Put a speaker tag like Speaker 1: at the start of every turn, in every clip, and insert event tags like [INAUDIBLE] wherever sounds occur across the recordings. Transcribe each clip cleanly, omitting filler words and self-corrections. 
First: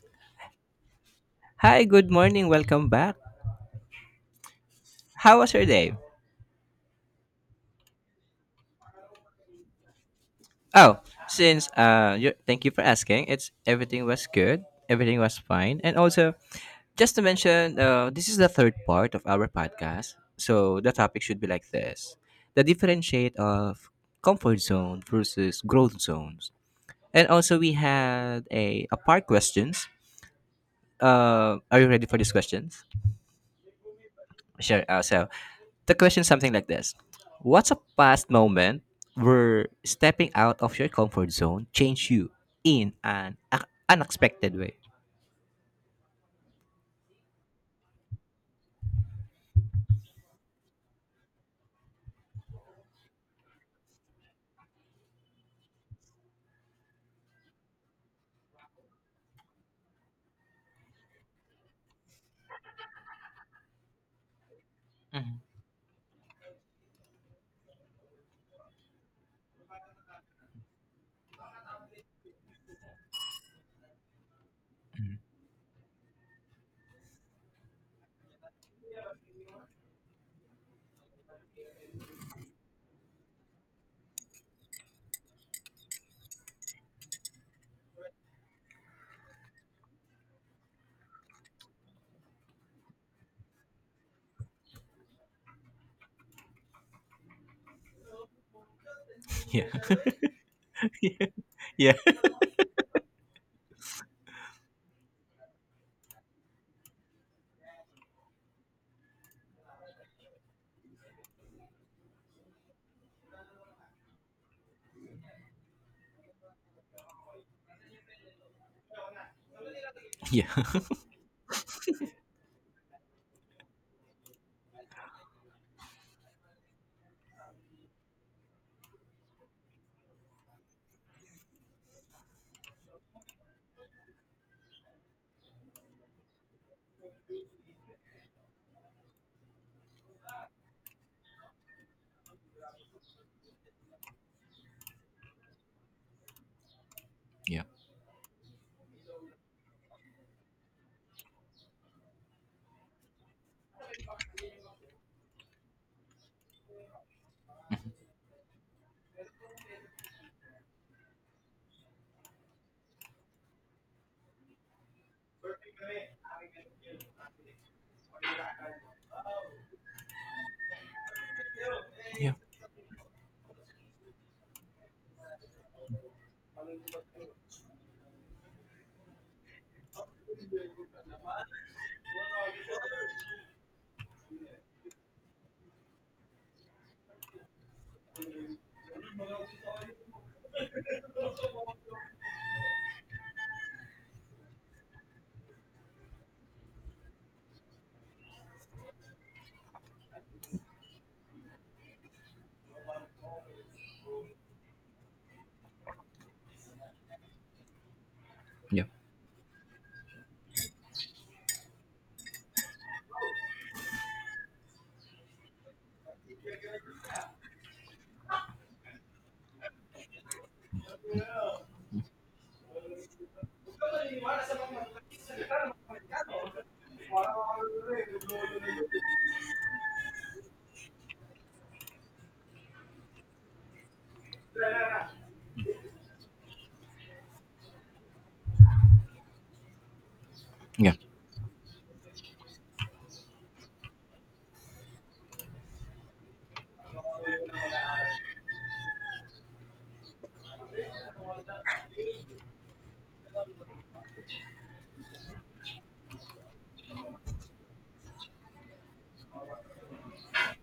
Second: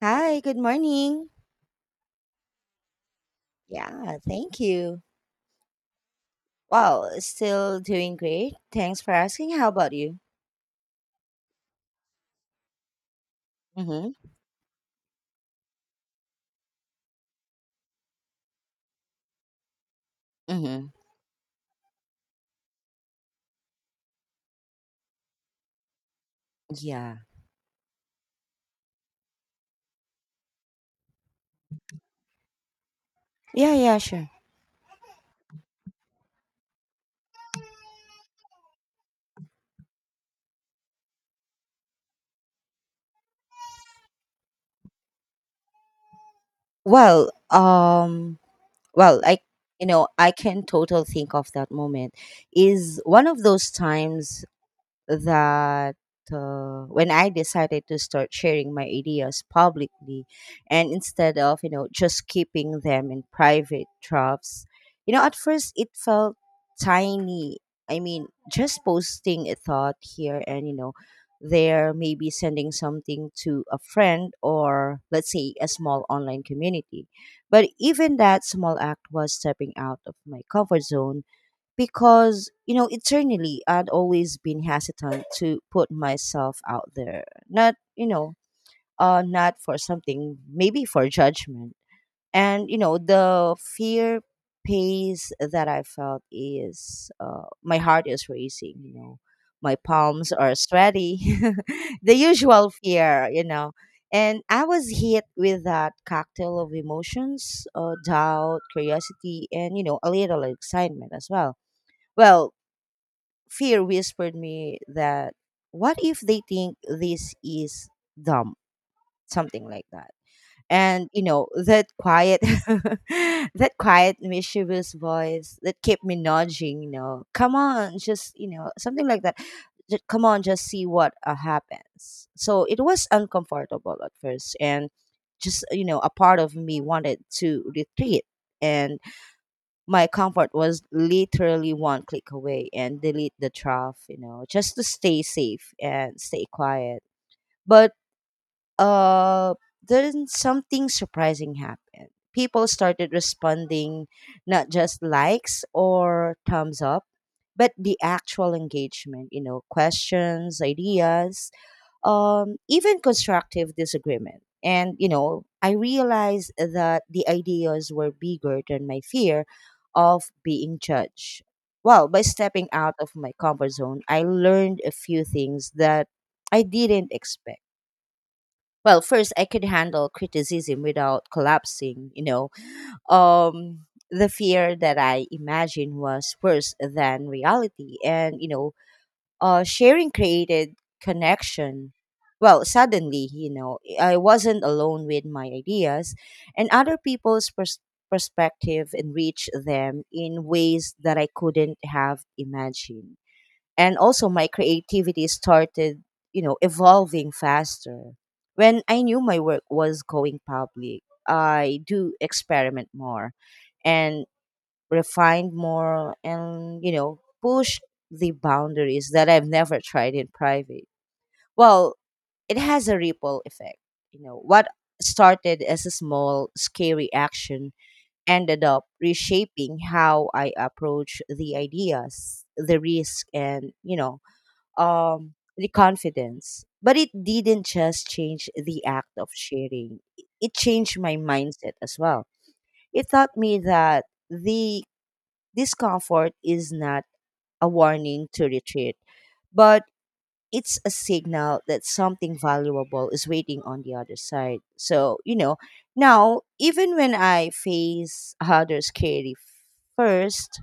Speaker 1: Hi, good morning.
Speaker 2: Hi, good morning. Welcome back.
Speaker 1: Yeah, thank you.
Speaker 2: How was your day?
Speaker 1: Well, still doing great. Thanks for asking. How about you?
Speaker 2: Oh, since you thank you for asking. It's Everything
Speaker 1: Mm-hmm.
Speaker 2: was good. Everything was fine. And also, just to mention, this is the third part of our podcast. So
Speaker 1: Mm-hmm.
Speaker 2: the topic should be like this: the differentiate of comfort zone versus growth zones.
Speaker 1: Yeah.
Speaker 2: And also, we had a part questions. Are you ready for these questions?
Speaker 1: Yeah, yeah, sure.
Speaker 2: Sure. So the question is something like this: what's a past moment where stepping out of your comfort zone changed you in an unexpected way?
Speaker 1: Well, well, I, I can total think of that moment is one of those times that when I decided to start sharing my ideas publicly, and instead of, just keeping them in private drafts, at
Speaker 2: Mm,
Speaker 1: first it felt tiny. I mean, just posting a thought here and, there, maybe sending something to a friend, or let's say a small online community. But even that small act was stepping out of my comfort zone, because eternally I'd always been hesitant to put myself out there, not you know not for something, maybe for judgment. And the fear pace that I felt is, my heart is racing,
Speaker 2: Yeah.
Speaker 1: my palms are
Speaker 2: [LAUGHS]
Speaker 1: sweaty.
Speaker 2: yeah.
Speaker 1: [LAUGHS]
Speaker 2: Yeah.
Speaker 1: The usual fear, and I was hit with that cocktail of emotions, doubt, curiosity, and a little excitement as well. Well, fear whispered me that, what if they think this is dumb, something like that.
Speaker 2: Yeah.
Speaker 1: And that quiet [LAUGHS] that quiet mischievous voice that kept me nudging, come on, just something like that. " Come on, just see what happens." So it was uncomfortable at first, and just you know a part of me wanted to retreat, and my comfort was literally one click away, and delete the trough, just to stay safe and stay quiet.
Speaker 2: Yeah.
Speaker 1: But uh, then something surprising happened. People started responding, not just likes or thumbs up, but the actual engagement, questions, ideas, even constructive disagreement. And, I realized that the ideas were bigger than my fear of being judged. Well, by stepping out of my comfort zone, I learned a few things that I didn't expect. Well, first, I could handle criticism without collapsing, The fear that I imagined was worse than reality. And, sharing created connection. Well, suddenly, I wasn't alone with my ideas, and other people's perspective enriched them in ways that I couldn't have imagined. And also, my creativity started, evolving faster. When
Speaker 2: Yeah.
Speaker 1: I knew my work was going public, I do experiment more and refined more, and, push the boundaries that I've never tried in private. Well, it has a ripple effect. What started as a small, scary action ended up reshaping how I approach the ideas, the risk, and, the confidence. But it didn't just change the act of sharing, it
Speaker 2: Yeah.
Speaker 1: changed my mindset as well. It taught me that the Discomfort is not a warning to retreat, but it's a signal that something valuable is waiting on the other side. So, now, even when I face other scary first,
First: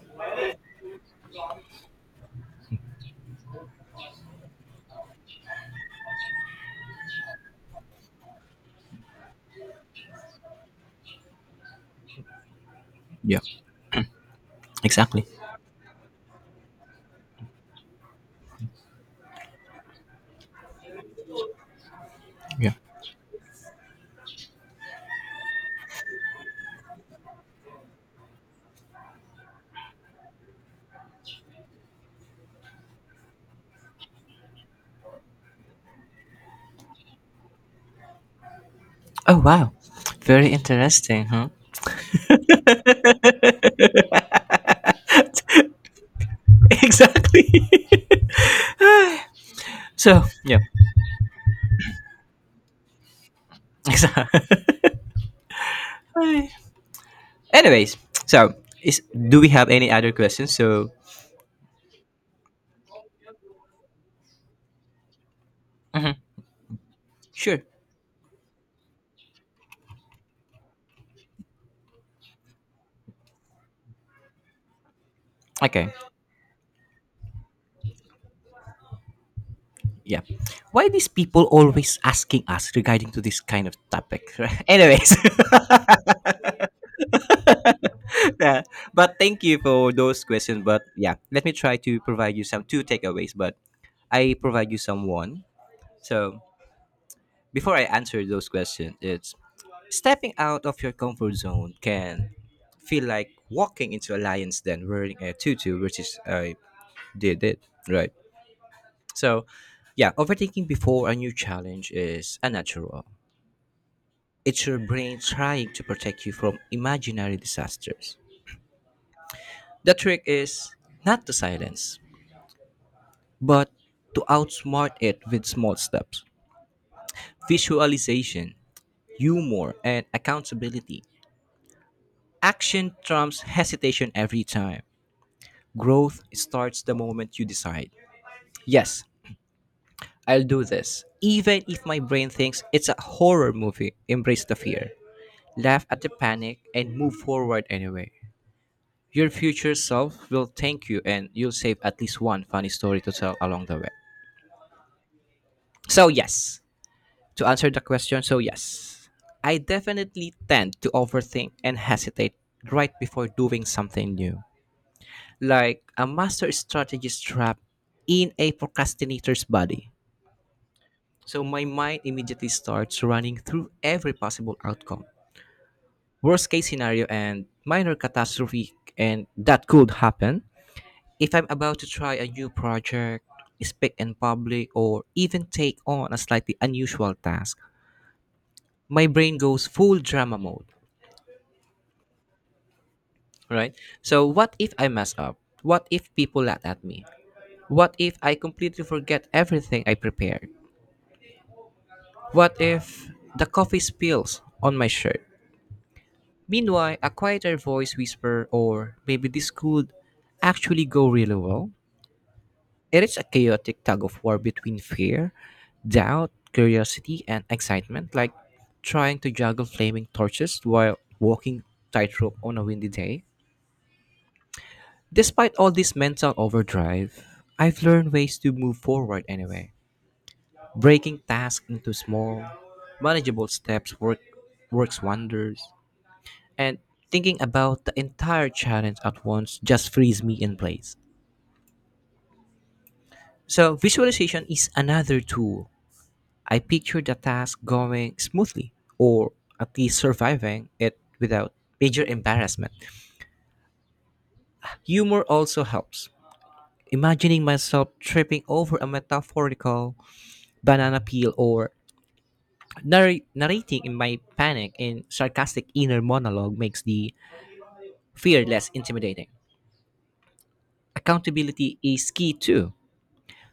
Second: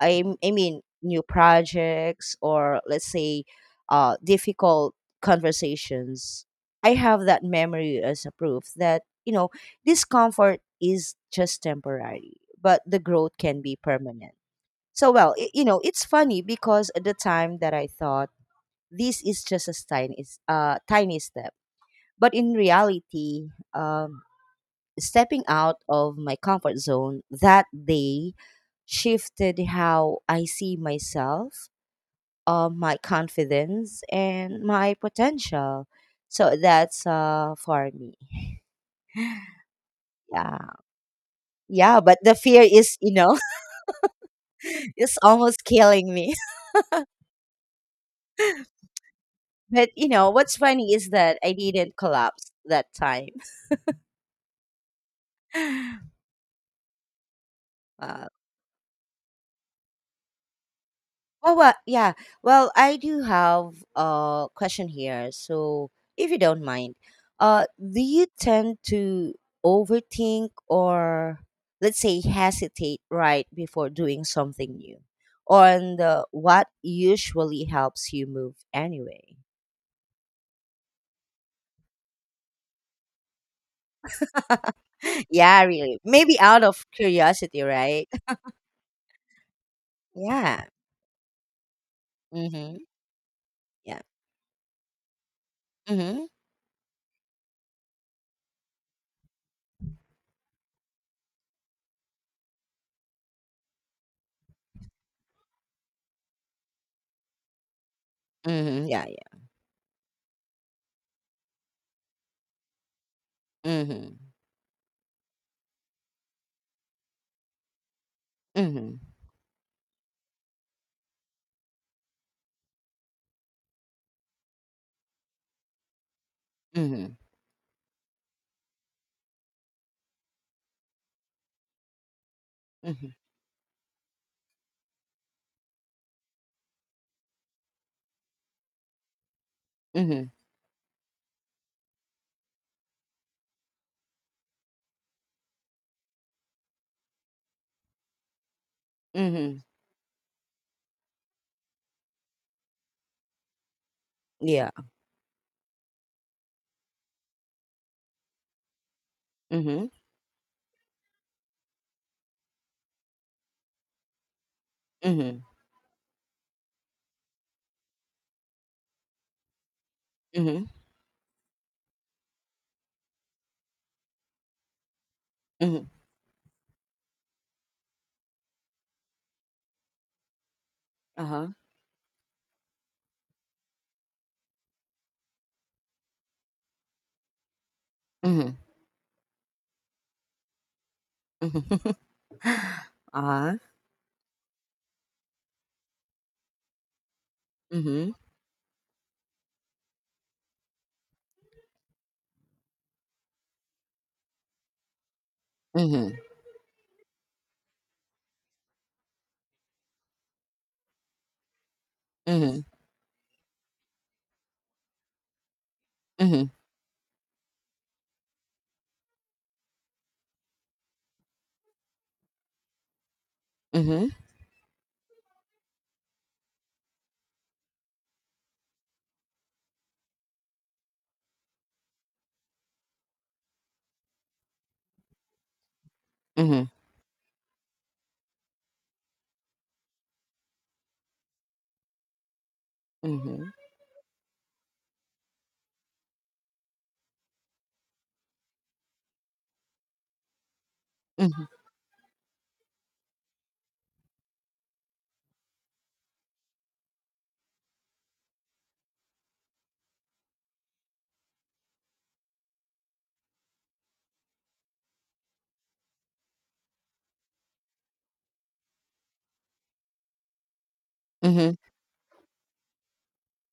Speaker 1: I mean, new projects, or let's say, difficult conversations, I have that memory as a proof that, discomfort is just temporary, but the growth
Speaker 2: Yeah.
Speaker 1: can be permanent. So
Speaker 2: Exactly.
Speaker 1: well, it's funny because at the time that I thought this is just a tiny step, but in
Speaker 2: Yeah.
Speaker 1: reality, um, stepping out of my comfort zone that day shifted how I see myself, my confidence, and my potential. So that's for me.
Speaker 2: Oh, wow. Very
Speaker 1: Yeah,
Speaker 2: interesting, huh?
Speaker 1: yeah. But the fear is, [LAUGHS] it's almost killing me. [LAUGHS]
Speaker 2: [LAUGHS] exactly. [LAUGHS]
Speaker 1: But
Speaker 2: so
Speaker 1: what's
Speaker 2: yeah. [LAUGHS]
Speaker 1: funny is that I didn't collapse that time.
Speaker 2: Exactly. Anyways,
Speaker 1: Uh,
Speaker 2: so is do we have any other questions? So
Speaker 1: well, yeah. Well, I do have a question here. So,
Speaker 2: mhm.
Speaker 1: if you don't mind,
Speaker 2: Sure.
Speaker 1: do you tend to overthink, or, let's say, hesitate right before doing something new?
Speaker 2: Okay.
Speaker 1: On the what usually helps you move anyway?
Speaker 2: Yeah, why these people always asking us regarding to this kind of topic? [LAUGHS] Right? Anyways,
Speaker 1: [LAUGHS] Yeah, really. Maybe out of curiosity, right?
Speaker 2: [LAUGHS]
Speaker 1: [LAUGHS]
Speaker 2: yeah. But thank you for those questions,
Speaker 1: Yeah.
Speaker 2: but yeah, let me try to provide you some
Speaker 1: Mm-hmm.
Speaker 2: two takeaways, but
Speaker 1: Yeah.
Speaker 2: I provide you some one.
Speaker 1: Mm-hmm.
Speaker 2: So before I answer those questions, it's stepping out of your comfort zone can feel like walking into a lion's den wearing a tutu, which is I did it, right?
Speaker 1: Mm-hmm. Yeah. Yeah.
Speaker 2: So yeah, overthinking before a new challenge is unnatural.
Speaker 1: Mm-hmm.
Speaker 2: It's your brain trying to protect you from imaginary disasters.
Speaker 1: Mm-hmm.
Speaker 2: The trick is not to silence, but to outsmart it with small steps.
Speaker 1: Mm-hmm.
Speaker 2: Visualization, humor, and accountability. Action
Speaker 1: Mm-hmm.
Speaker 2: trumps hesitation every time. Growth starts the moment you decide. Yes,
Speaker 1: Mm-hmm.
Speaker 2: I'll do this. Even if my brain thinks it's a horror movie, embrace the fear. Laugh at the panic and move forward anyway. Your
Speaker 1: Mm-hmm.
Speaker 2: future self will thank you and you'll save at least one funny story to tell along the way.
Speaker 1: Yeah.
Speaker 2: So, yes, to answer the question, so yes, I
Speaker 1: Mhm.
Speaker 2: definitely tend to overthink and hesitate right before doing something new.
Speaker 1: Mhm.
Speaker 2: Like a master strategist trapped in a procrastinator's body.
Speaker 1: Mhm.
Speaker 2: So, my mind immediately starts running through every possible outcome,
Speaker 1: Mhm.
Speaker 2: worst case scenario and minor catastrophe and that could happen. If
Speaker 1: Uh-huh.
Speaker 2: I'm about to try a new project, speak in public, or even take on a slightly unusual task,
Speaker 1: Mhm.
Speaker 2: my brain goes full drama mode,
Speaker 1: Mhm. [LAUGHS] Uh-huh.
Speaker 2: right? So, what if I mess up? What if people laugh at me? What
Speaker 1: Mhm.
Speaker 2: if I completely forget everything I prepared? What if the coffee spills on my shirt?
Speaker 1: Mhm.
Speaker 2: Meanwhile, a quieter voice whisper, or maybe this could actually go really well.
Speaker 1: Mhm.
Speaker 2: It is a chaotic tug of war between fear, doubt,
Speaker 1: Mhm.
Speaker 2: curiosity, and excitement, like trying to juggle flaming torches while walking tightrope on a windy day.
Speaker 1: Mhm.
Speaker 2: Despite all this mental overdrive, I've learned ways to move forward anyway. Breaking tasks into small, manageable steps works wonders,
Speaker 1: Mhm.
Speaker 2: and thinking about the entire challenge at once just frees me in place.
Speaker 1: Mhm.
Speaker 2: So, visualization is another tool. I pictured the task going smoothly, or at least surviving it
Speaker 1: Mhm.
Speaker 2: without major embarrassment. Humor also helps. Imagining myself tripping over a metaphorical banana peel or narrating in my panic and sarcastic inner monologue makes the fear less intimidating.
Speaker 1: Mhm.
Speaker 2: Accountability is key too.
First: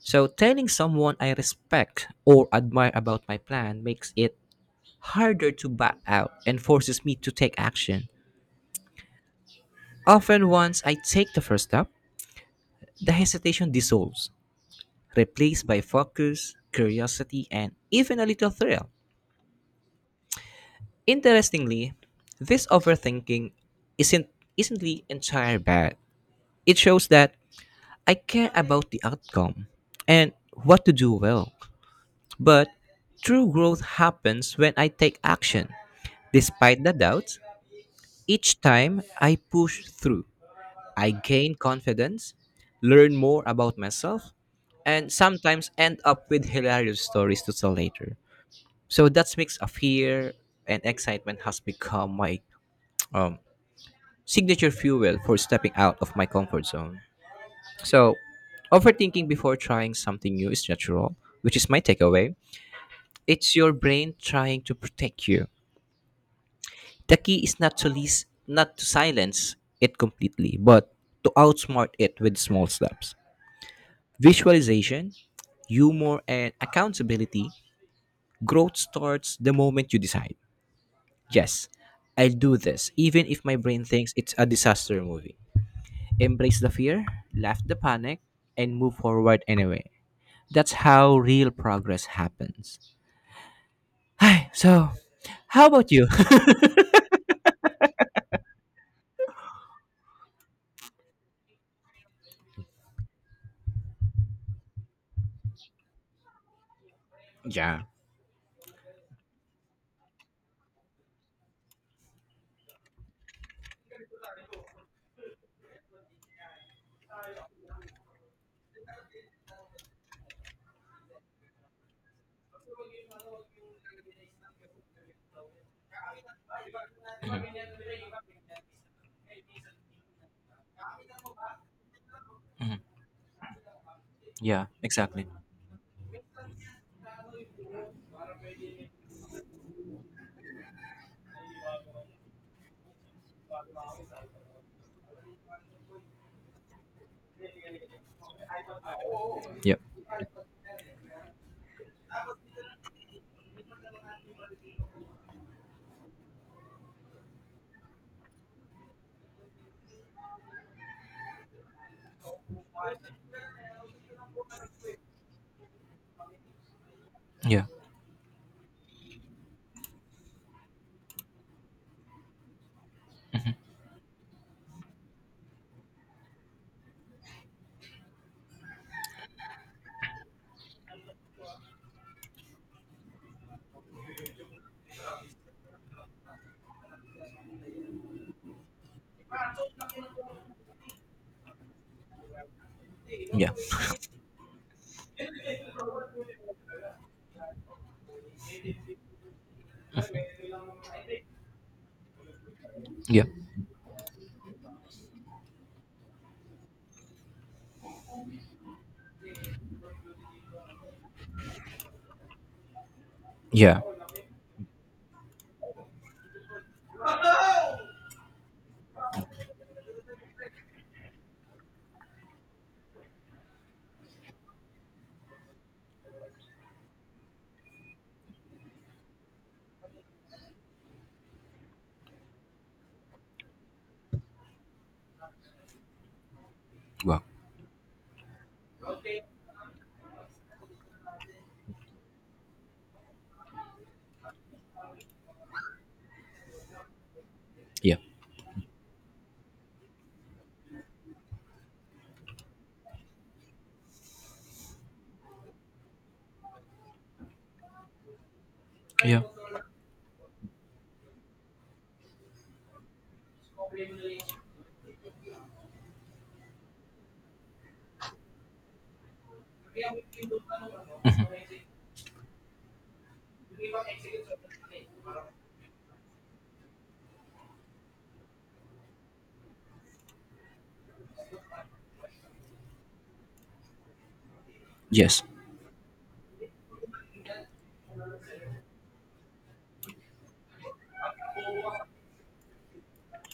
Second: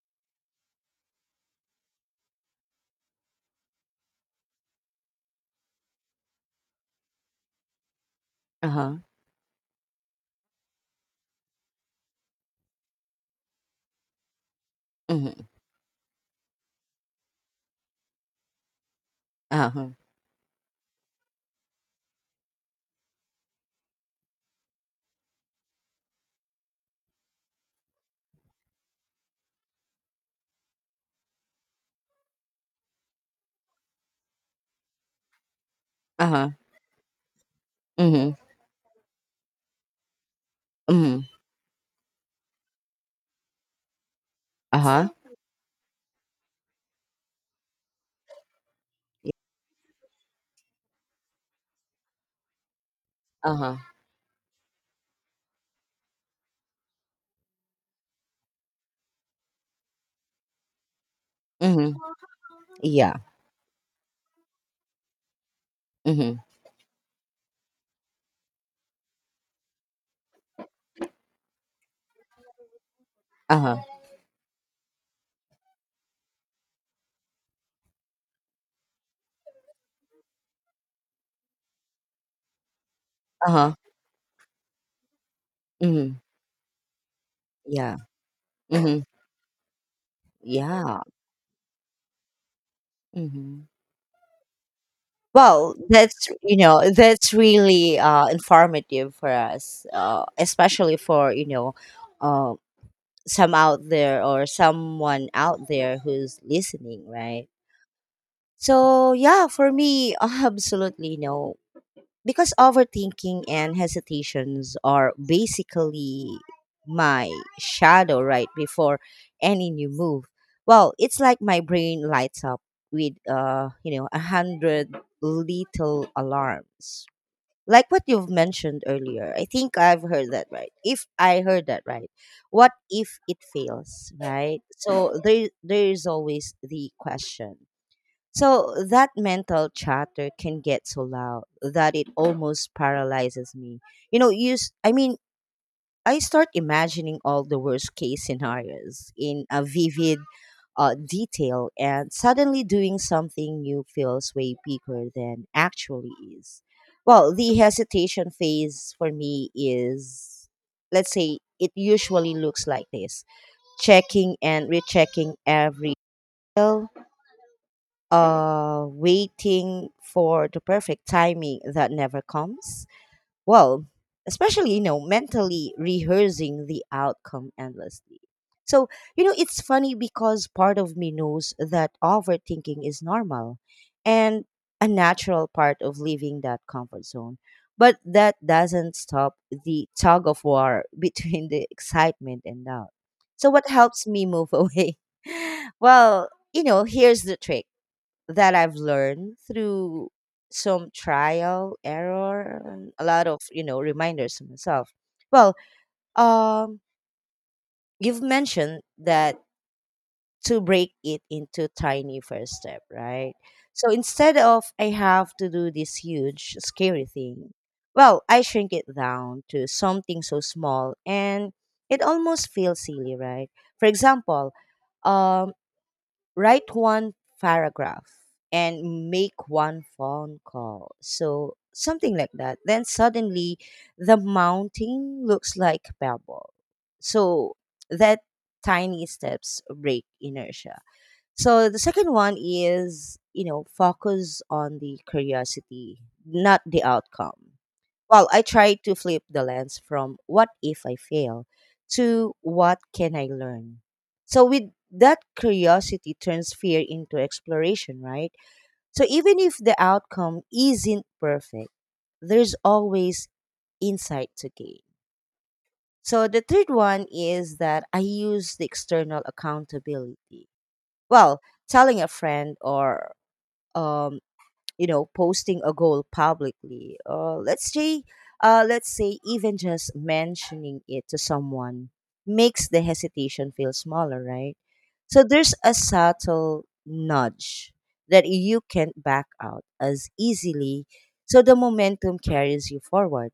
Speaker 2: So, telling someone I respect or admire about my plan makes it harder to back out and forces me to take action.
Speaker 1: Uh-huh.
Speaker 2: Often, once I take the first step, the hesitation dissolves,
Speaker 1: Mhm.
Speaker 2: replaced by focus, curiosity, and even a little thrill.
Speaker 1: Uh-huh.
Speaker 2: Interestingly, this overthinking isn't isn't the entire bad. It shows that I care about the outcome and what to do well. But true growth happens when I take action.
Speaker 1: Uh-huh.
Speaker 2: Despite the doubts,
Speaker 1: Mhm.
Speaker 2: each time I push through. I
Speaker 1: Mhm.
Speaker 2: gain confidence, learn more about myself,
Speaker 1: Uh-huh.
Speaker 2: and sometimes end up with hilarious stories to tell later. So
Speaker 1: Yeah.
Speaker 2: that mix of fear and excitement has become my um,
Speaker 1: Uh-huh.
Speaker 2: signature fuel for stepping out of my comfort zone. So, overthinking before trying something new is natural, which is my
Speaker 1: Mhm.
Speaker 2: takeaway.
Speaker 1: Yeah.
Speaker 2: It's your brain trying to protect you.
Speaker 1: Mhm.
Speaker 2: The key is not to lease, not to silence it completely, but to outsmart it with small steps.
Speaker 1: Uh-huh.
Speaker 2: Visualization, humor, and accountability, growth starts the moment you decide. Yes, I'll do this, even if my
Speaker 1: Uh-huh.
Speaker 2: brain thinks it's a disaster movie.
Speaker 1: Mhm.
Speaker 2: Embrace the fear, laugh the
Speaker 1: Yeah.
Speaker 2: panic, and move
Speaker 1: Mhm.
Speaker 2: forward anyway. That's
Speaker 1: Yeah.
Speaker 2: how real progress happens.
Speaker 1: Mhm.
Speaker 2: Hi, so how
Speaker 1: Well,
Speaker 2: about you?
Speaker 1: that's you know that's really informative for us, especially for uh, some out there, or someone out there who's listening, right?
Speaker 2: [LAUGHS] yeah,
Speaker 1: So, yeah, for me, [LAUGHS] absolutely no. Because overthinking and hesitations are basically my shadow right before any new move. Well, it's like my brain lights up with a hundred little alarms, like what you've mentioned earlier. I think I've heard that right, if I heard that right. What if it fails, right?
Speaker 2: yeah,
Speaker 1: So
Speaker 2: exactly.
Speaker 1: there is always the question. So that mental chatter can get so loud that it almost paralyzes me. You know use I mean, I start imagining all the worst case scenarios in a
Speaker 2: Yeah,
Speaker 1: vivid, detail, and suddenly doing something new feels way bigger than actually is. Well, the hesitation phase for me is, let's say, it usually looks like this: checking and rechecking every detail,
Speaker 2: yeah,
Speaker 1: waiting for the perfect timing that never comes. Well, especially, mentally rehearsing the outcome endlessly. So, it's funny because part of me knows that overthinking is normal and a natural part of leaving that comfort zone. But that doesn't stop the tug of war [LAUGHS] between the excitement and doubt. So,
Speaker 2: yeah,
Speaker 1: what helps me move away? [LAUGHS] Well, here's the trick that I've learned through some trial, error, and a
Speaker 2: yeah,
Speaker 1: lot of, reminders to myself. Well, um, you've mentioned that, to break it into tiny first step, right?
Speaker 2: yeah.
Speaker 1: So instead of, I have to do this huge, scary thing, well, I shrink it down to something so small, and it almost feels silly, right? For example, um, write one paragraph and make one phone call. So something like that. Then suddenly the mountain looks like a pebble.
Speaker 2: Wow.
Speaker 1: So that tiny steps break inertia. So the second one is, focus on the curiosity, not the outcome.
Speaker 2: Yeah,
Speaker 1: Well, I try to flip the lens from, what if I fail, to, what can I learn. So, with that, curiosity turns fear into exploration, right? So,
Speaker 2: yeah,
Speaker 1: even if the outcome isn't perfect, there's always insight to gain. So, the third one is that I use the external accountability. Well, telling a friend, or um, posting a goal publicly, let's say, even just mentioning it to someone, makes the hesitation feel smaller, right?
Speaker 2: yes,
Speaker 1: So there's a subtle nudge that you can't back out as easily, so the momentum carries you forward.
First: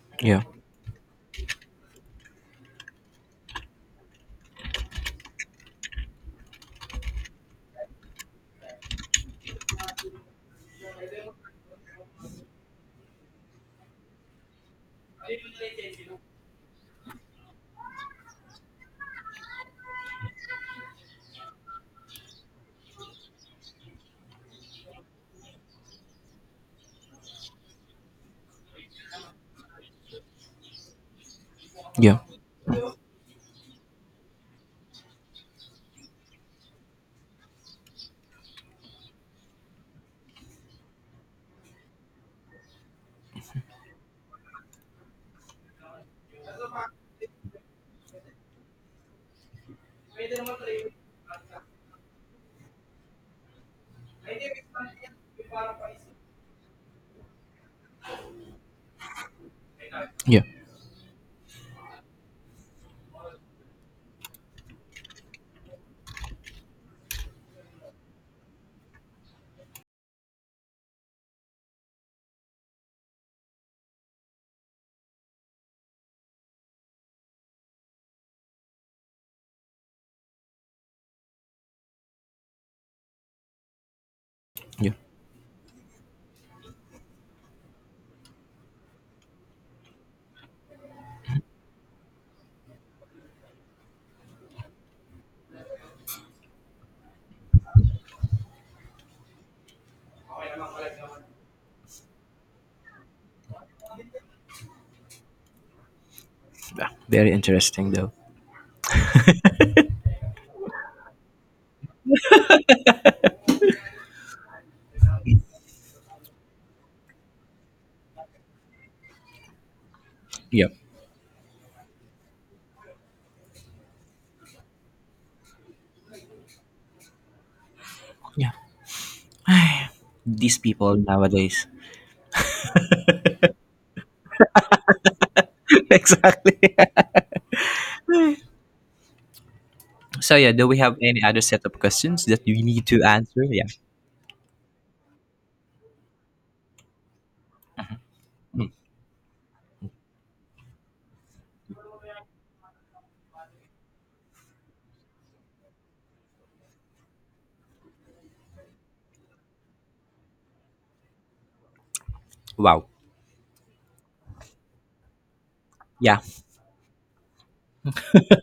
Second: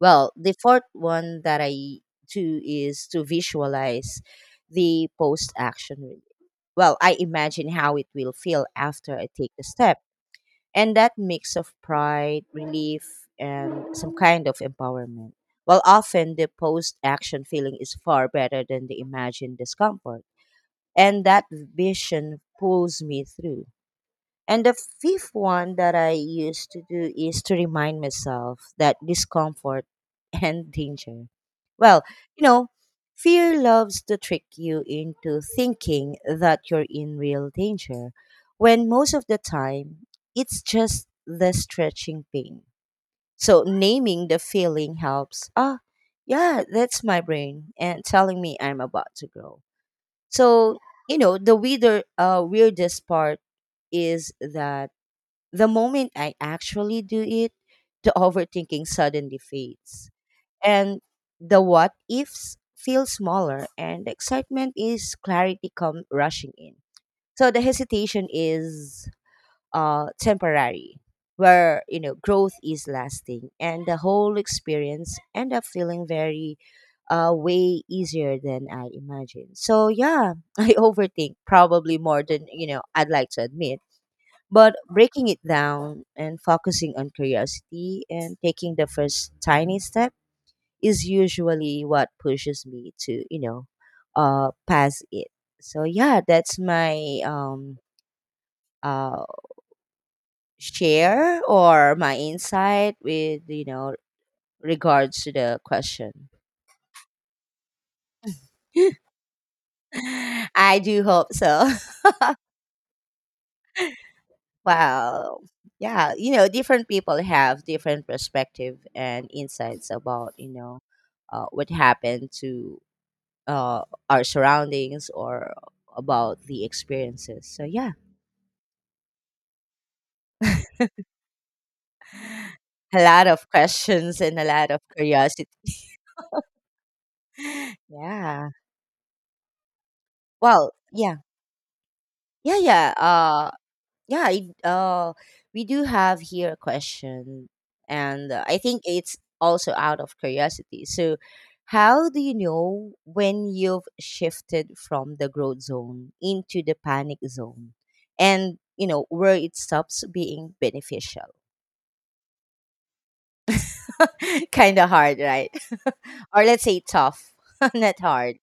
Speaker 1: Well,
Speaker 2: yeah,
Speaker 1: the fourth one that I do is to visualize the post action. Well, I imagine how it will feel after I take the step, and that mix of pride, relief, and some kind of empowerment. While often the post action feeling is far better than the imagined discomfort. And that vision pulls me through. And the fifth one that I used to do is to remind myself that discomfort [LAUGHS] and danger. Well,
Speaker 2: yeah,
Speaker 1: you know, fear loves to trick you into thinking that you're in real danger, when most of the time it's just the stretching pain. So naming the feeling helps. Ah, yeah, that's my brain and telling me I'm about to grow. So, the weirdest part is that the moment I actually do it, the overthinking suddenly fades.
Speaker 2: yeah,
Speaker 1: And the what ifs feel smaller, and the excitement is clarity come rushing in. So the hesitation is, temporary, where growth is lasting, and the whole experience end up feeling very, way easier than I imagined. So yeah, [LAUGHS] I overthink probably more than I'd like to admit, but
Speaker 2: yeah.
Speaker 1: breaking it down and focusing on curiosity and taking the first tiny step is usually what pushes me to, pass it. So yeah, that's my uh share, or my insight with, regards to the question.
Speaker 2: Very interesting, though.
Speaker 1: [LAUGHS] I do hope so. [LAUGHS] Wow. Yeah, different people have different perspective and insights about,
Speaker 2: Yep.
Speaker 1: what happened to, uh, our surroundings, or about the experiences. So yeah,
Speaker 2: Yeah. [SIGHS] These people nowadays.
Speaker 1: a lot of questions and a lot of curiosity.
Speaker 2: [LAUGHS] exactly. [LAUGHS]
Speaker 1: [LAUGHS] yeah.
Speaker 2: So, yeah, do
Speaker 1: Well,
Speaker 2: we have
Speaker 1: yeah.
Speaker 2: any other set of questions that
Speaker 1: Yeah,
Speaker 2: you need
Speaker 1: yeah.
Speaker 2: to answer?
Speaker 1: Uh
Speaker 2: Yeah.
Speaker 1: yeah we do have here a question, and I think it's also out of curiosity. So how do you know when you've shifted from the growth zone into the panic zone, and where it stops being beneficial?
Speaker 2: Wow.
Speaker 1: [LAUGHS] Kind of hard, right?
Speaker 2: Yeah.
Speaker 1: [LAUGHS] Or let's say, tough, [LAUGHS] not hard.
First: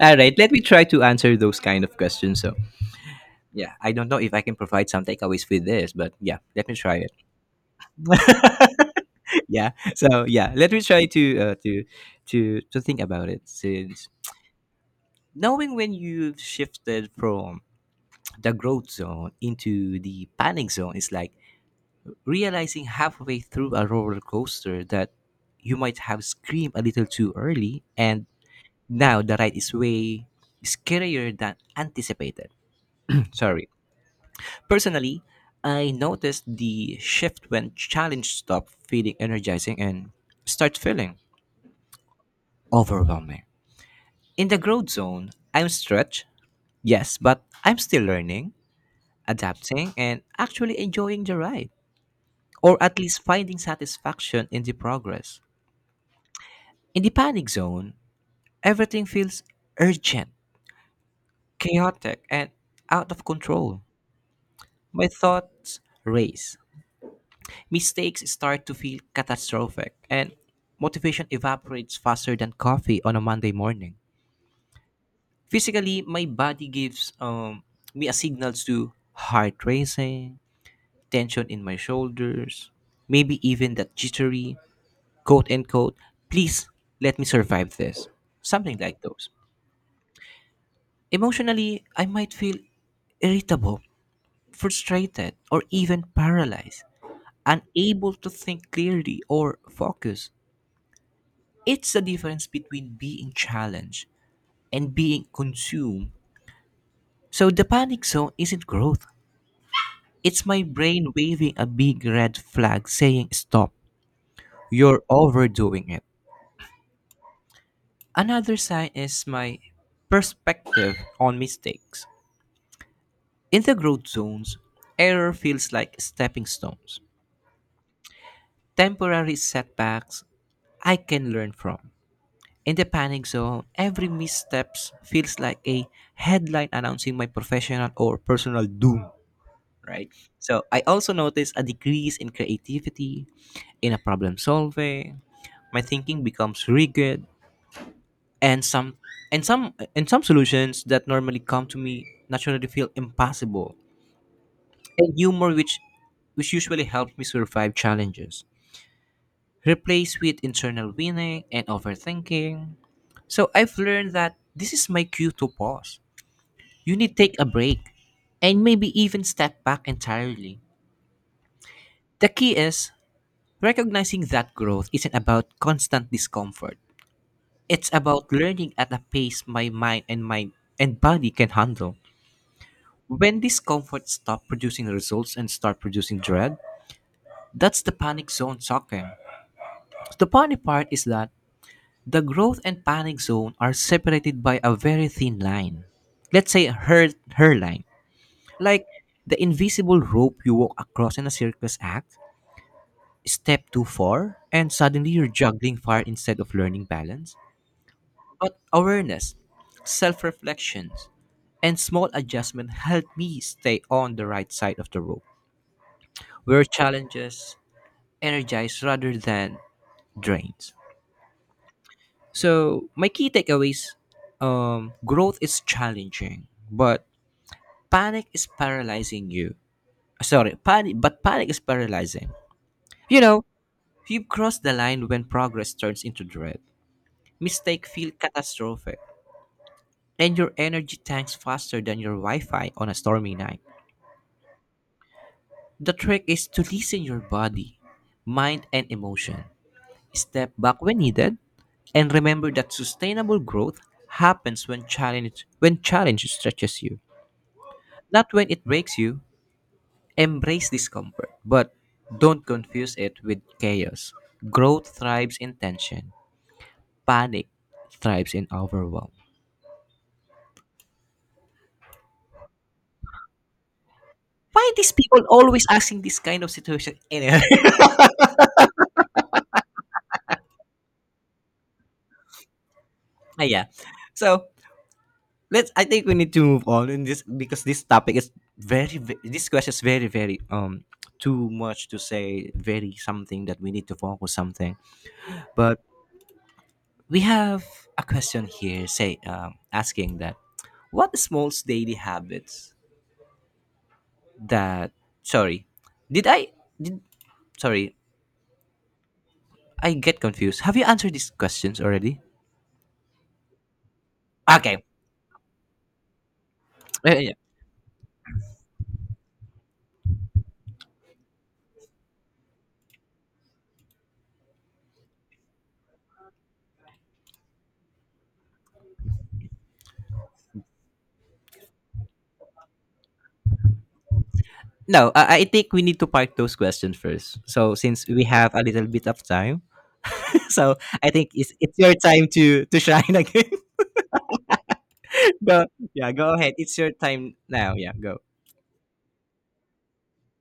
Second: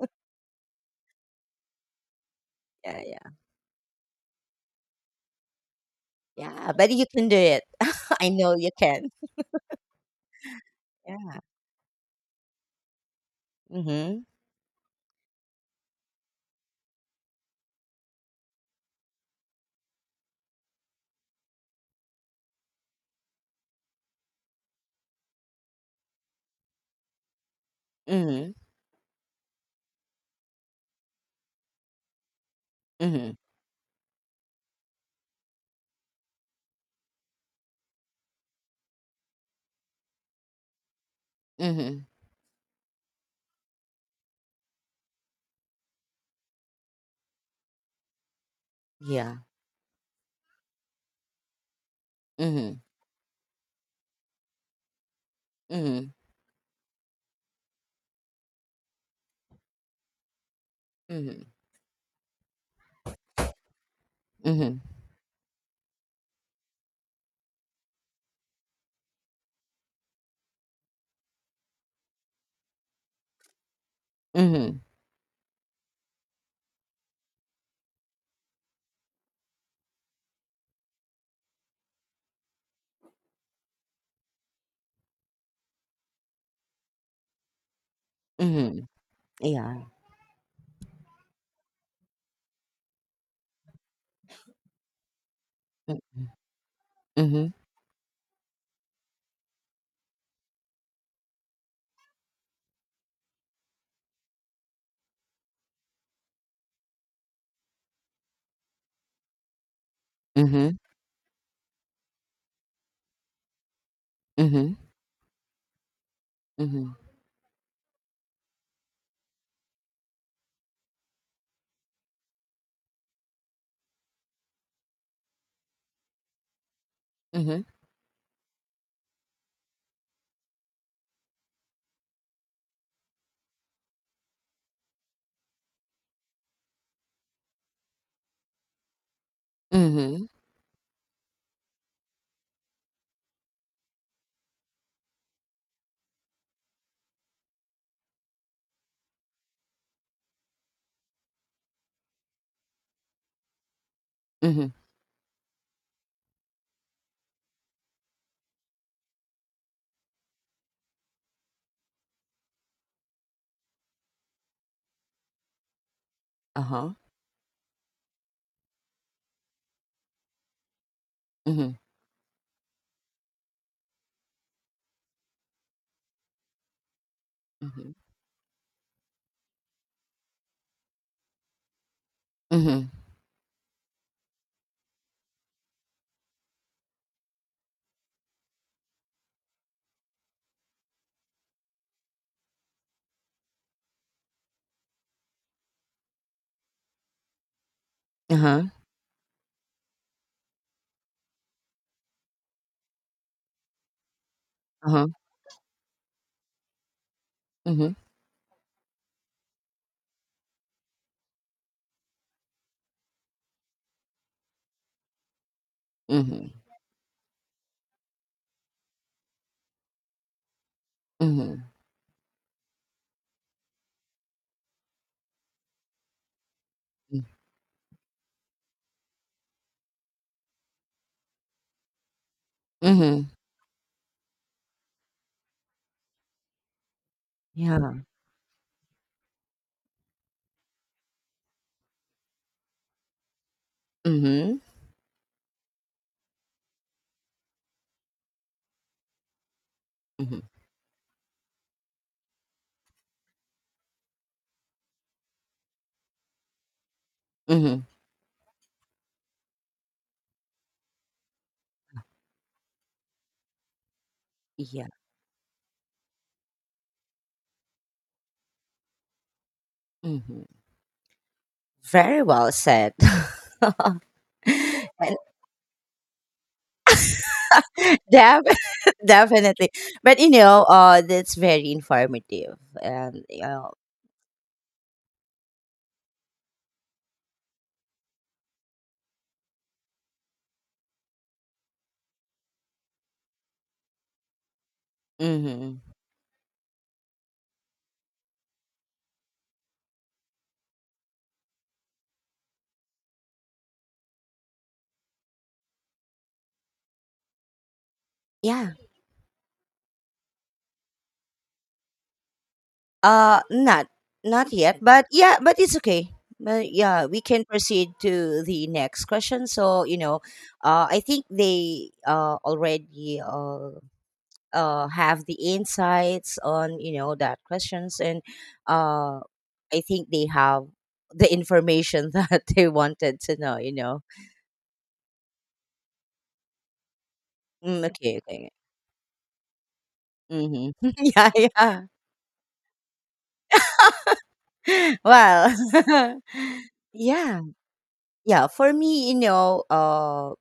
Speaker 2: All right. Let me try to answer those kind of questions. So,
Speaker 1: Yeah, yeah,
Speaker 2: yeah. I don't know if I can provide some takeaways with this, but yeah, let
Speaker 1: yeah,
Speaker 2: me
Speaker 1: but you
Speaker 2: try it.
Speaker 1: can do it. [LAUGHS] I know you
Speaker 2: [LAUGHS]
Speaker 1: can.
Speaker 2: yeah. So yeah. Let me try to
Speaker 1: Yeah.
Speaker 2: think about it. Since
Speaker 1: Mm-hmm.
Speaker 2: knowing when you've shifted from the growth zone into the panic zone is like realizing halfway through a roller coaster that you might have screamed a little too early and
Speaker 1: Mm-hmm.
Speaker 2: now the ride is way scarier than anticipated. [CLEARS THROAT]
Speaker 1: Mm-hmm.
Speaker 2: Sorry. Personally, I noticed the shift when challenge stopped feeling energizing and start feeling
Speaker 1: Mm-hmm.
Speaker 2: overwhelming. In the growth zone, I'm stretched, yes, but I'm still learning,
Speaker 1: Yeah.
Speaker 2: adapting, and actually enjoying the ride,
Speaker 1: Mm-hmm.
Speaker 2: or at least finding satisfaction in the progress.
Speaker 1: Mhm,
Speaker 2: In the panic zone, everything feels urgent,
Speaker 1: mhm,
Speaker 2: chaotic, and out of control.
Speaker 1: mhm,
Speaker 2: My thoughts race. Mistakes start to feel catastrophic, and motivation evaporates faster than coffee on a Monday morning.
Speaker 1: mhm,
Speaker 2: Physically, my body gives me a signal to heart racing, tension in my shoulders, maybe even that jittery, quote unquote, please let me survive this. Something
Speaker 1: mhm,
Speaker 2: like those.
Speaker 1: yeah,
Speaker 2: Emotionally, I might feel irritable, frustrated, or even
Speaker 1: mhm,
Speaker 2: paralyzed,
Speaker 1: mhm,
Speaker 2: unable to think clearly or focus. It's the difference between being challenged and being consumed. So the panic zone isn't growth. It's my
Speaker 1: mhm,
Speaker 2: brain waving a big red flag saying, stop,
Speaker 1: mhm,
Speaker 2: you're overdoing it.
Speaker 1: mhm,
Speaker 2: Another sign is my perspective on mistakes. In the growth zones, error feels like stepping stones,
Speaker 1: mhm,
Speaker 2: temporary setbacks I can learn from. In the panic zone, every misstep feels like a headline announcing my professional or personal doom, right?
Speaker 1: mhm,
Speaker 2: So I also notice a decrease in creativity, in a problem solving. My thinking becomes rigid and some solutions that normally come to me naturally feel impossible.
Speaker 1: mhm,
Speaker 2: And humor which usually helps me survive challenges. Replaced with internal winning and overthinking. So I've learned that this is my cue to pause.
Speaker 1: uh-huh,
Speaker 2: You need to take a break and maybe even step back entirely.
Speaker 1: mhm,
Speaker 2: The key is recognizing that growth isn't about constant discomfort. It's
Speaker 1: mhm,
Speaker 2: about learning at a pace my mind and body can handle.
Speaker 1: mhm,
Speaker 2: When discomfort stops producing results and start producing dread, that's the panic zone talking. The funny part is that the growth and panic zone are separated by a very thin line. Let's say her line,
Speaker 1: uh-huh,
Speaker 2: like the invisible rope you walk across in a circus act, step too far, and
Speaker 1: uh-huh,
Speaker 2: suddenly you're juggling fire instead of learning balance.
Speaker 1: mhm,
Speaker 2: But awareness, self reflections, and small adjustment help me stay on the right side of the rope,
Speaker 1: mhm,
Speaker 2: where challenges energize rather than drains.
Speaker 1: mhm.
Speaker 2: So my key takeaways: growth is challenging, but
Speaker 1: Hmm.
Speaker 2: panic is paralyzing you. Sorry, panic, but panic is paralyzing. You
Speaker 1: Mhm,
Speaker 2: know, you've crossed the line when progress turns into dread. Mistakes
Speaker 1: yeah,
Speaker 2: feel catastrophic, and your energy tanks faster than your Wi Fi on a stormy night.
Speaker 1: mhm,
Speaker 2: The trick is to listen your body, mind, and emotion.
Speaker 1: mhm,
Speaker 2: Step back when needed, and remember that sustainable growth happens when challenge stretches you,
Speaker 1: mhm,
Speaker 2: not when it breaks you. Embrace discomfort, but don't confuse it with chaos.
Speaker 1: yeah,
Speaker 2: Growth thrives in tension. Panic thrives in overwhelm.
Speaker 1: mhm. Very well said. [LAUGHS]
Speaker 2: Why these
Speaker 1: And
Speaker 2: people always asking this kind of situation? Anyway, [LAUGHS]
Speaker 1: def- [LAUGHS] definitely. But that's very informative. And,
Speaker 2: ah,
Speaker 1: you
Speaker 2: yeah.
Speaker 1: know,
Speaker 2: So let's. I think we need to move on in this because this topic is This question is very very too much to say. Very something that we need to focus something. But
Speaker 1: Mhm.
Speaker 2: we have a question here. Say asking that what small daily habits that sorry did I did sorry
Speaker 1: Yeah.
Speaker 2: I get confused. Have you answered these questions already?
Speaker 1: Not not yet,
Speaker 2: Okay.
Speaker 1: but yeah, but it's okay. But yeah,
Speaker 2: Yeah, yeah,
Speaker 1: we
Speaker 2: yeah.
Speaker 1: can proceed to the next question. I think they already have the insights on that questions, and uh, I think they have the information [LAUGHS] that they wanted to know.
Speaker 2: No, I think we need to park those questions first. So since
Speaker 1: Okay,
Speaker 2: we
Speaker 1: okay,
Speaker 2: have a little bit of time, [LAUGHS] so
Speaker 1: mm-hmm.
Speaker 2: I think
Speaker 1: [LAUGHS] Yeah,
Speaker 2: it's
Speaker 1: yeah.
Speaker 2: your time to shine [LAUGHS] again.
Speaker 1: [LAUGHS] Well,
Speaker 2: Go, yeah,
Speaker 1: [LAUGHS]
Speaker 2: go ahead. It's your time
Speaker 1: yeah,
Speaker 2: now. Yeah, go.
Speaker 1: yeah. For me, you know.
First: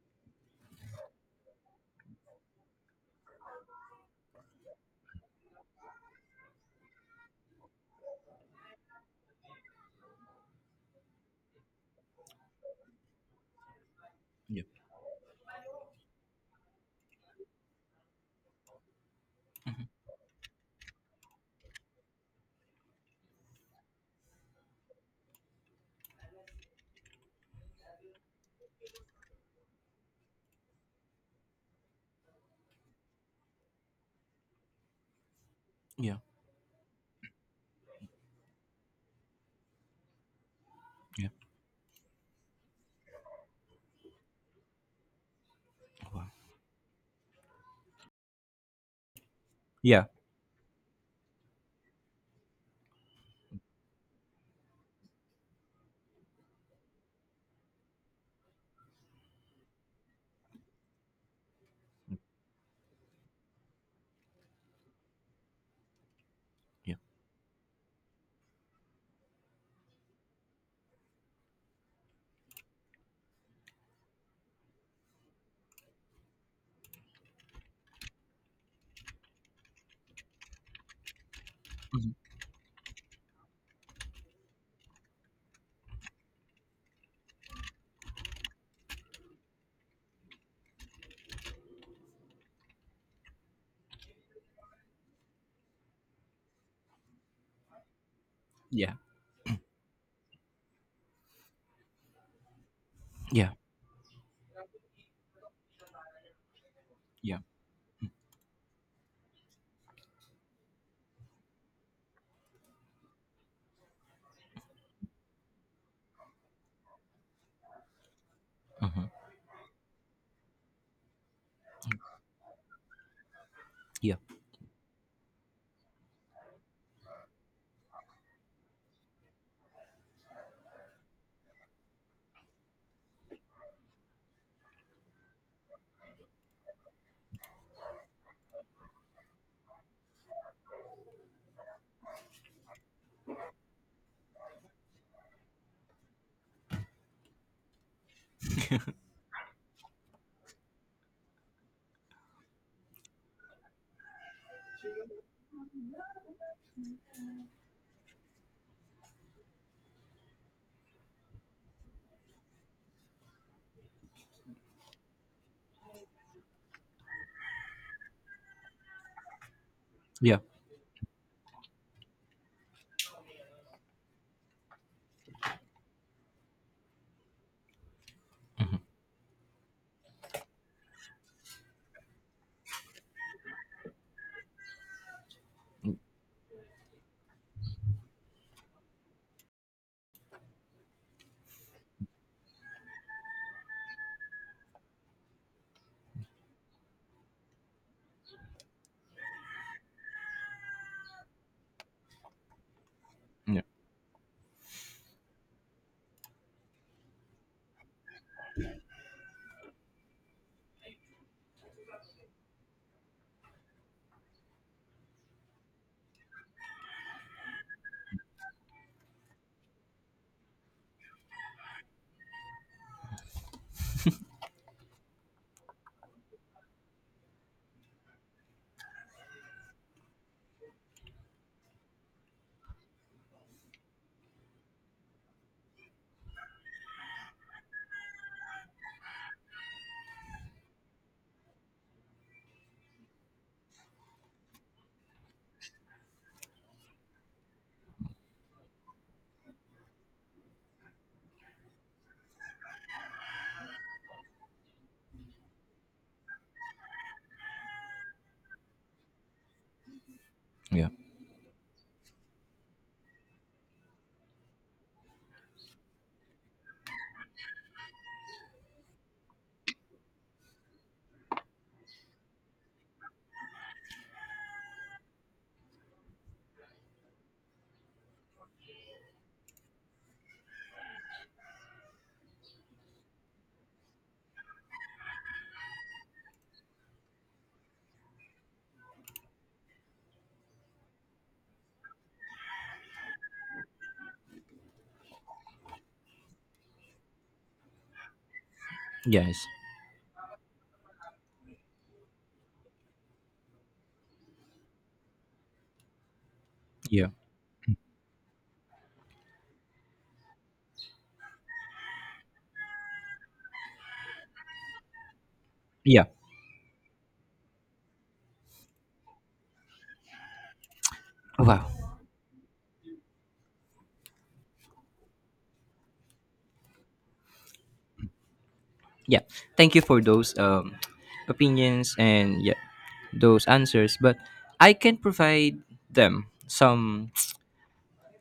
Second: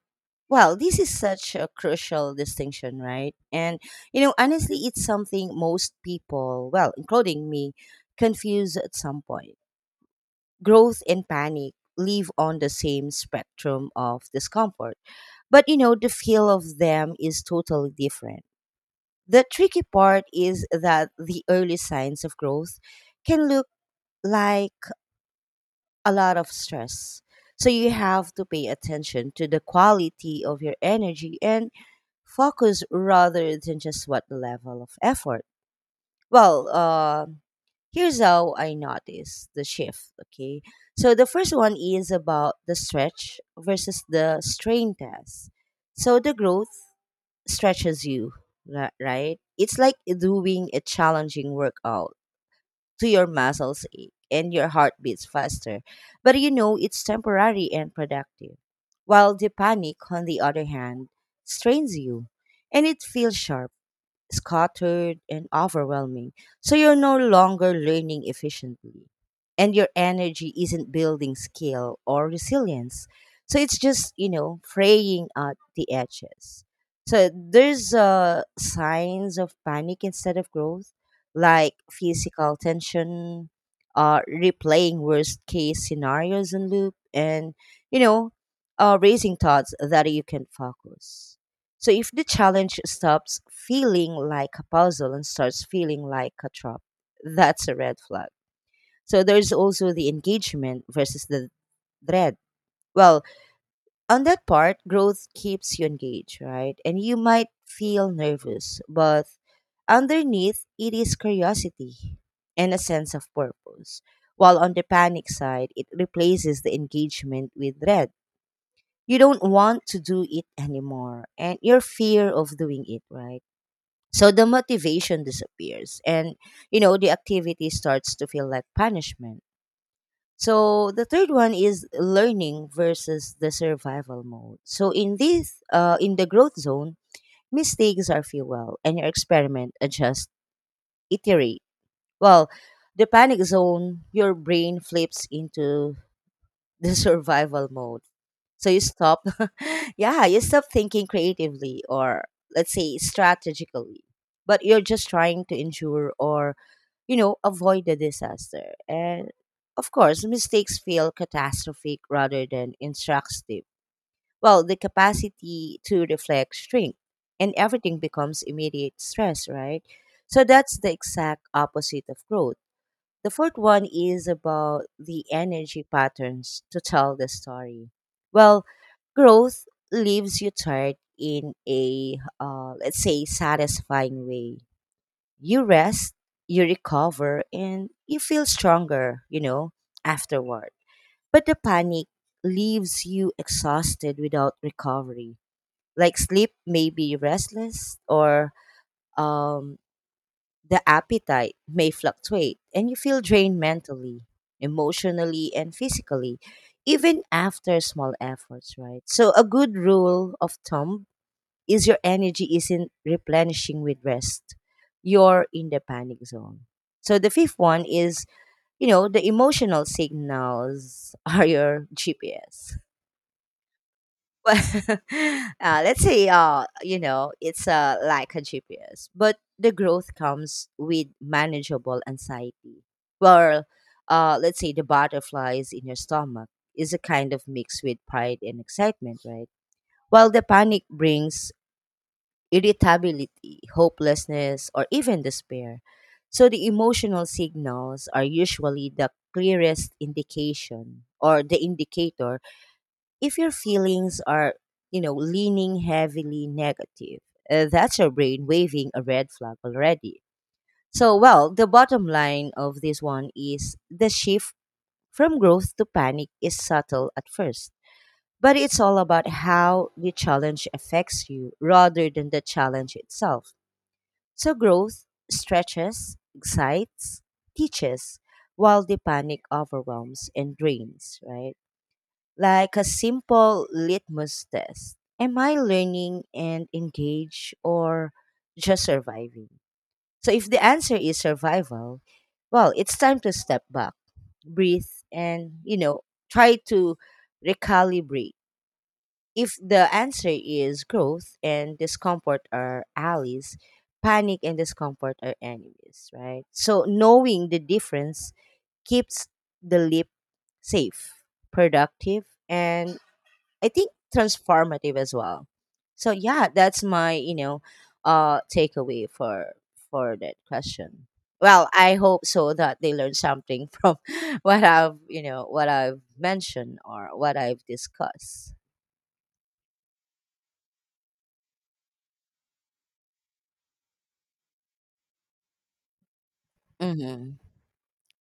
Speaker 1: Well, this is such a crucial distinction, right? Honestly, it's something most people, well, including me, confuse at some point. Growth and panic live on the same spectrum of
Speaker 2: Yeah.
Speaker 1: discomfort, but, the feel of them is totally different. The tricky part is that the early signs of growth can look like a lot of stress. So you have to pay attention to the quality of your energy and focus rather than just what level of effort.
Speaker 2: Yeah.
Speaker 1: Well, uh, here's how I notice the shift. Okay, so the
Speaker 2: Yeah.
Speaker 1: first one is about the stretch versus the strain test. So the growth stretches you, right? It's like
Speaker 2: Yeah,
Speaker 1: doing a challenging workout to your muscles ache and your heart beats faster, but you know it's temporary and productive. While the panic, on the other hand, strains you and it feels sharp scattered and overwhelming. So
Speaker 2: yeah.
Speaker 1: you're no longer learning efficiently. And your energy isn't building skill or resilience. So it's just, fraying at the edges. So there's signs of panic instead of growth, like
Speaker 2: Mhm,
Speaker 1: physical tension, replaying worst case scenarios in loop, you know, raising thoughts that you can focus. So if the challenge stops feeling like a puzzle and starts feeling like a trap, that's a red flag.
Speaker 2: yeah,
Speaker 1: So there's also the engagement versus the dread. Well,
Speaker 2: yeah.
Speaker 1: on that part, growth keeps you engaged, right? And you
Speaker 2: Yeah.
Speaker 1: might feel nervous, but underneath it is curiosity and a sense of purpose. While on the panic side, it replaces the engagement with dread.
Speaker 2: Uh
Speaker 1: You don't want to do it anymore, and your fear of doing it, right?
Speaker 2: yeah,
Speaker 1: So the motivation disappears and you know the activity starts to feel like punishment. So the third one is learning versus the survival mode. So in this in the growth zone, mistakes are fuel and your experiment adjust iterate. Well, the panic zone, your brain flips into the [LAUGHS] survival mode so you stop, [LAUGHS] yeah, you stop thinking creatively or let's say strategically, but you're just trying to ensure avoid the disaster. And of course, mistakes feel catastrophic rather than instructive. Well, the capacity to reflect shrinks and everything becomes immediate stress, right?
Speaker 2: yeah,
Speaker 1: So that's the exact opposite of growth. The fourth one is about the energy patterns to tell the story. Well, growth leaves you tired in a, let's say, satisfying way. You rest, you recover, and you feel stronger, afterward. But the panic leaves you exhausted without recovery. Like sleep may be restless or um, the appetite may fluctuate, and you feel drained
Speaker 2: yeah.
Speaker 1: mentally, emotionally, and physically, even after small efforts, right? So, a good rule of thumb is your energy isn't replenishing with rest. You're in the panic zone. So, the fifth one is the emotional signals [LAUGHS] are your GPS. [LAUGHS] Well, let's say you know it's like a GPS, but the growth comes with manageable anxiety. Well, let's say the butterflies in your stomach is a kind of mix with pride and excitement, right? While the panic brings irritability, hopelessness, or even despair. So the emotional signals are usually the clearest indication or the indicator if your feelings are, leaning heavily negative, that's your brain waving a red flag already.
Speaker 2: Yeah.
Speaker 1: So, well, the bottom line of this one is the shift from growth to panic is subtle at first, but it's all about how the challenge affects you rather than the challenge itself. So, growth stretches, excites, teaches, while the panic overwhelms and drains, right? Like a simple litmus test. Am I learning and engaged or just surviving? So, if the answer is survival, well, it's time to step back, breathe, try to recalibrate.
Speaker 2: Yes,
Speaker 1: If the answer is growth and discomfort are allies, panic and discomfort are enemies, right? So,
Speaker 2: yeah,
Speaker 1: knowing the difference keeps the leap safe, productive, and I think transformative as well.
Speaker 2: yeah.
Speaker 1: So yeah, that's my takeaway for that question. Well,
Speaker 2: Wow.
Speaker 1: I hope so that they learn something [LAUGHS] from what I've you know what I've mentioned or what I've discussed.
Speaker 2: Yeah. Thank you for those [TSK] opinions and yeah those answers, but I can provide them some,
Speaker 1: Mm-hmm.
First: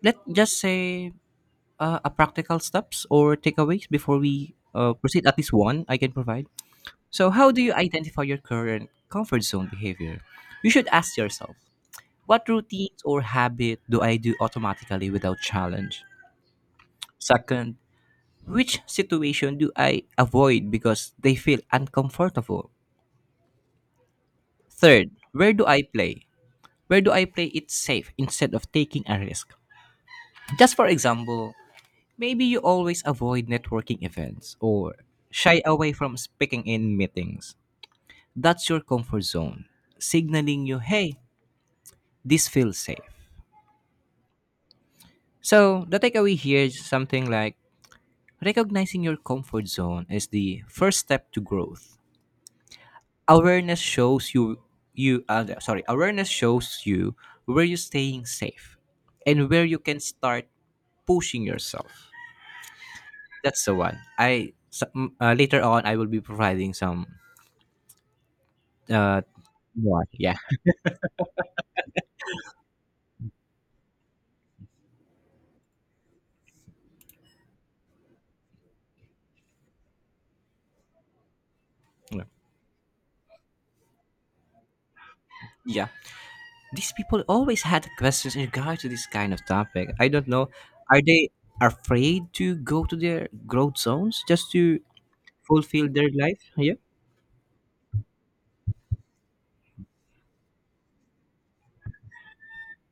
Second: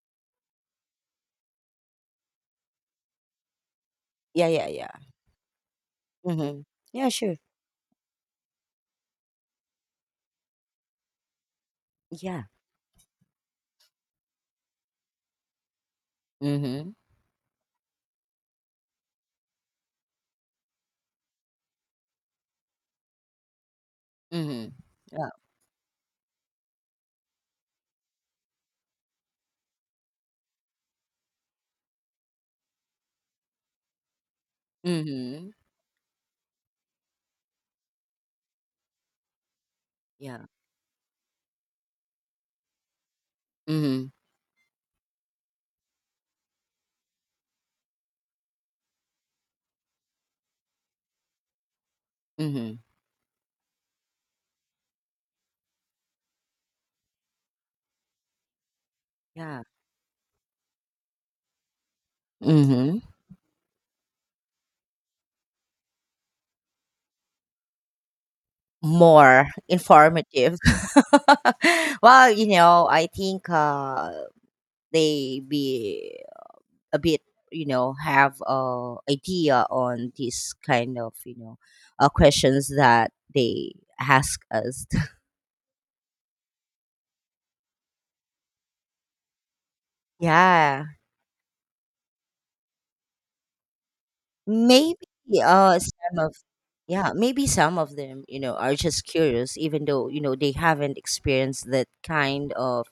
Speaker 2: let's just say, a practical steps or takeaways before
Speaker 1: Yeah,
Speaker 2: we
Speaker 1: yeah, yeah.
Speaker 2: proceed. At least one I can provide.
Speaker 1: Mm-hmm. Yeah,
Speaker 2: So
Speaker 1: sure.
Speaker 2: how do you identify your current comfort zone behavior? You should ask yourself,
Speaker 1: Yeah.
Speaker 2: what routines or habit do I do automatically without challenge?
Speaker 1: Mm-hmm.
Speaker 2: Second, which situation do I avoid because they feel uncomfortable?
Speaker 1: Mm-hmm.
Speaker 2: Third,
Speaker 1: Yeah.
Speaker 2: where do I play it safe instead of taking a risk? Just for example, maybe you always avoid networking events or
Speaker 1: Mm-hmm.
Speaker 2: shy away from speaking in meetings. That's your comfort zone,
Speaker 1: Yeah.
Speaker 2: signaling you, hey, this feels safe.
Speaker 1: Mm-hmm.
Speaker 2: So, the takeaway here is something like recognizing your comfort zone is the first step to growth.
Speaker 1: Mm-hmm.
Speaker 2: Awareness shows you awareness shows you where you're staying safe and
Speaker 1: Yeah.
Speaker 2: where you can start pushing yourself.
Speaker 1: Mm-hmm.
Speaker 2: That's the one. Later on I will be providing some uh,
Speaker 1: More
Speaker 2: what? Yeah.
Speaker 1: informative. [LAUGHS] Well, you know, I think they be a bit, have idea on this kind of,
Speaker 2: Yeah,
Speaker 1: questions that they ask us. [LAUGHS]
Speaker 2: yeah. These people always had questions in regard to this kind of topic. I don't know.
Speaker 1: Yeah,
Speaker 2: Are they afraid to go to their growth zones just to
Speaker 1: maybe
Speaker 2: fulfill their
Speaker 1: some of
Speaker 2: life? Yeah.
Speaker 1: yeah, maybe some of them, are just curious, even though you know they haven't experienced that kind of,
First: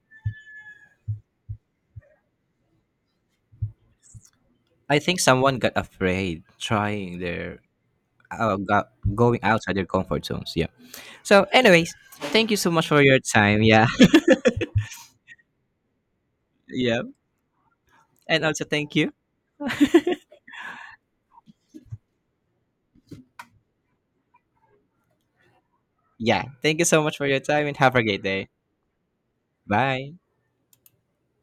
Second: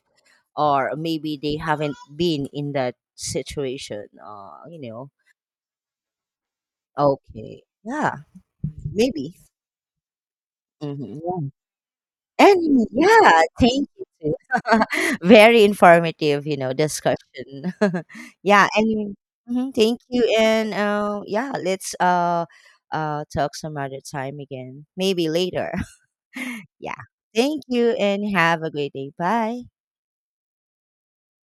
Speaker 1: or maybe they haven't been in that situation.
Speaker 2: I think someone got afraid trying their
Speaker 1: Okay. Yeah,
Speaker 2: uh, go-
Speaker 1: maybe.
Speaker 2: going outside their comfort zones. Yeah.
Speaker 1: Mhm. Yeah.
Speaker 2: So, anyways, thank you so much
Speaker 1: And
Speaker 2: for your
Speaker 1: yeah,
Speaker 2: time. Yeah.
Speaker 1: thank you too. [LAUGHS] Very informative,
Speaker 2: [LAUGHS] yeah.
Speaker 1: discussion. [LAUGHS]
Speaker 2: And also,
Speaker 1: Yeah,
Speaker 2: thank you.
Speaker 1: anyway. Mhm, thank you. And yeah, let's talk some other time again. Maybe later.
Speaker 2: Yeah.
Speaker 1: [LAUGHS]
Speaker 2: Thank you
Speaker 1: Yeah.
Speaker 2: so much for your
Speaker 1: Thank
Speaker 2: time and
Speaker 1: you
Speaker 2: have a great
Speaker 1: and
Speaker 2: day.
Speaker 1: have a great day. Bye.
Speaker 2: Bye.